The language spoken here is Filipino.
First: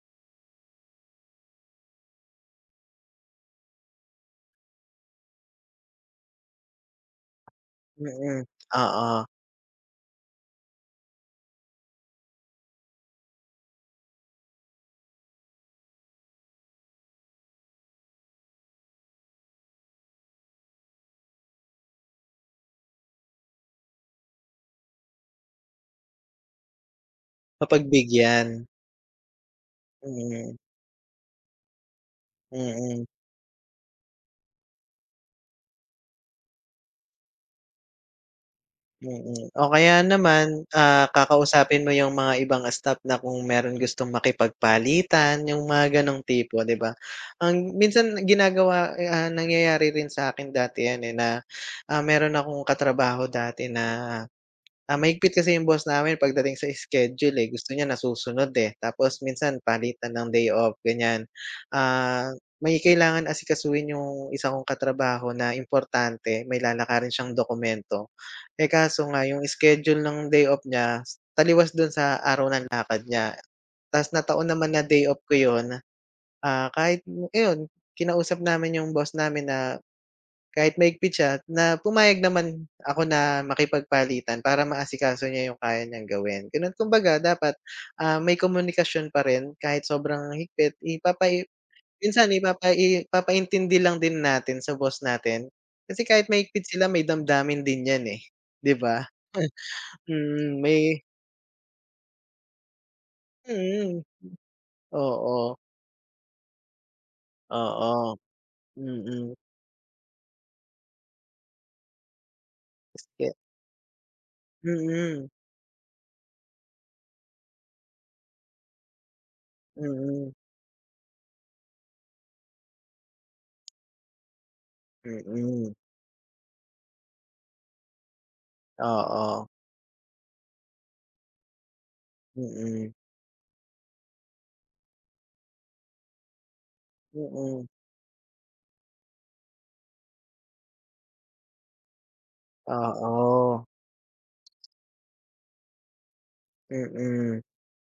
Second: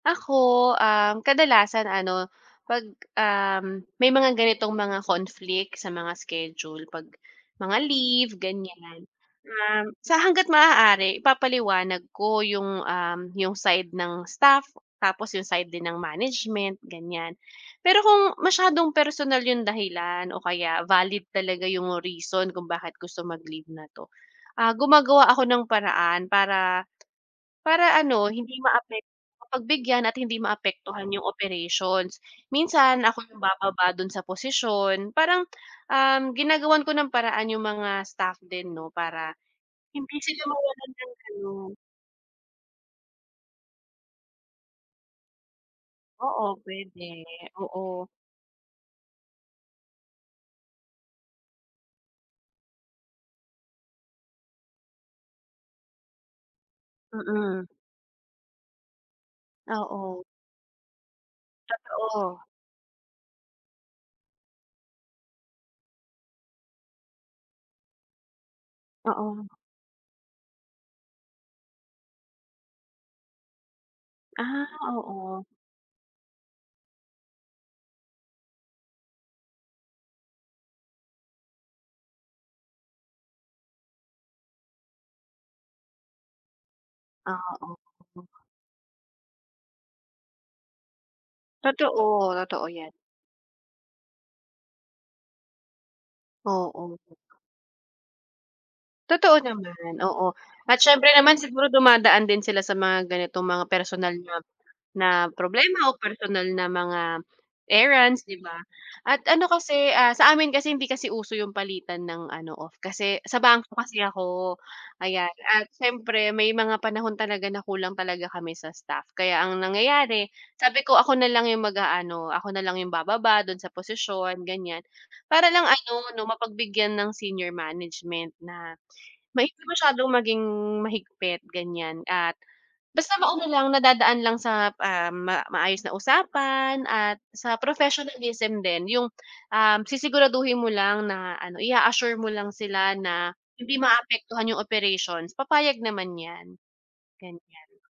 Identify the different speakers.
Speaker 1: Ako, um, kadalasan ano pag, um, may mga ganitong mga conflict sa mga schedule pag mga leave,
Speaker 2: Mm,
Speaker 1: ganiyan.
Speaker 2: oo.
Speaker 1: Um, sa hangga't maaari ipapaliwanag ko yung, um, yung side ng staff, tapos yung side din ng management ganiyan, pero kung masyadong personal yung dahilan o kaya valid talaga yung reason kung bakit gusto mag-leave na 'to, ah, gumagawa ako ng paraan para, para ano hindi
Speaker 2: Mapagbigyan.
Speaker 1: maapek mapagbigyan at hindi
Speaker 2: Mhm.
Speaker 1: maapektuhan yung operations, minsan
Speaker 2: Mm.
Speaker 1: ako yung bababa do'n sa posisyon parang, um, ginagawan ko ng paraan yung mga staff din 'no, para
Speaker 2: Mm, o kaya
Speaker 1: hindi sila
Speaker 2: naman,
Speaker 1: mawalan
Speaker 2: ah,
Speaker 1: ng ano.
Speaker 2: kakausapin mo yung mga ibang, ah, staff na kung mayro'n gustong makipagpalitan yung mga ganong
Speaker 1: Oo,
Speaker 2: tipo di ba,
Speaker 1: puwede
Speaker 2: ang
Speaker 1: oo.
Speaker 2: minsan ginagawa, eh, ah, nangyayari rin sa'kin dati yan, eh, na, ah, mayro'n akong katrabaho dati na ah, mahigpit kasi yung boss namin pagdating sa schedule, eh,
Speaker 1: Mm.
Speaker 2: gusto niya nasusunod, eh, tapos minsan palitan
Speaker 1: Oo.
Speaker 2: ng day off ganiyan. Ah,
Speaker 1: Totoo.
Speaker 2: may kailangan asikasuhin yung 1 kong katrabaho na importante may lalakarin siyang dokumento, eh, kaso nga yung
Speaker 1: Oo.
Speaker 2: schedule ng day off niya taliwas do'n sa araw ng lakad niya tapos na-taon
Speaker 1: Ah,
Speaker 2: naman na day off ko
Speaker 1: oo.
Speaker 2: 'yon, ah, kahit iyon kinausap namin yung boss namin na, kahit mahigpit siya na pumayag naman ako na makipagpalitan para maasikaso niya yung kaya niyang gawin, gano'n kumbaga
Speaker 1: Ah,
Speaker 2: dapat,
Speaker 1: oo.
Speaker 2: ah, may komunikasyon pa rin kahit sobrang higpit ipapai minsan
Speaker 1: Totoo. Totoo, yan.
Speaker 2: ipapai ipapaintindi lang din natin sa boss natin kasi kahit mahigpit sila
Speaker 1: Oo.
Speaker 2: may damdamin din yan, eh, di ba?
Speaker 1: Totoo naman oo,
Speaker 2: Mm,
Speaker 1: at
Speaker 2: may
Speaker 1: siyempre naman siguro dumadaan din sila sa mga ganitong mga
Speaker 2: Mm,
Speaker 1: personal na na
Speaker 2: oo.
Speaker 1: problema o personal na mga
Speaker 2: Oo,
Speaker 1: errands di ba, at
Speaker 2: mm.
Speaker 1: ano kasi, ah, sa amin kasi hindi kasi uso yung palitan ng ano off kasi
Speaker 2: [unintelligible]
Speaker 1: sa bangko kasi ako,
Speaker 2: Mm.
Speaker 1: ayan at siyempre may mga panahon talaga na kulang talaga kami sa staff, kaya ang nangyayari
Speaker 2: Mm.
Speaker 1: sabi ko ako nalang yung mag-aano, ako nalang yung bababa do'n sa posisyon ganiyan para lang
Speaker 2: Mm.
Speaker 1: ano 'no, mapagbigyan ng senior management na
Speaker 2: Oo.
Speaker 1: may masyadong maging mahigpit ganiyan at
Speaker 2: Mm.
Speaker 1: basta ma-ano lang nadadaan lang sa, um, ma maayos na usapan at sa
Speaker 2: Mm.
Speaker 1: professionalism din yung, um, sisiguraduhin mo lang na ano, i-a-assure mo lang sila na
Speaker 2: Oo.
Speaker 1: hindi maapektuhan 'yong operations papayag naman 'yan,
Speaker 2: Mm.
Speaker 1: ganiyan.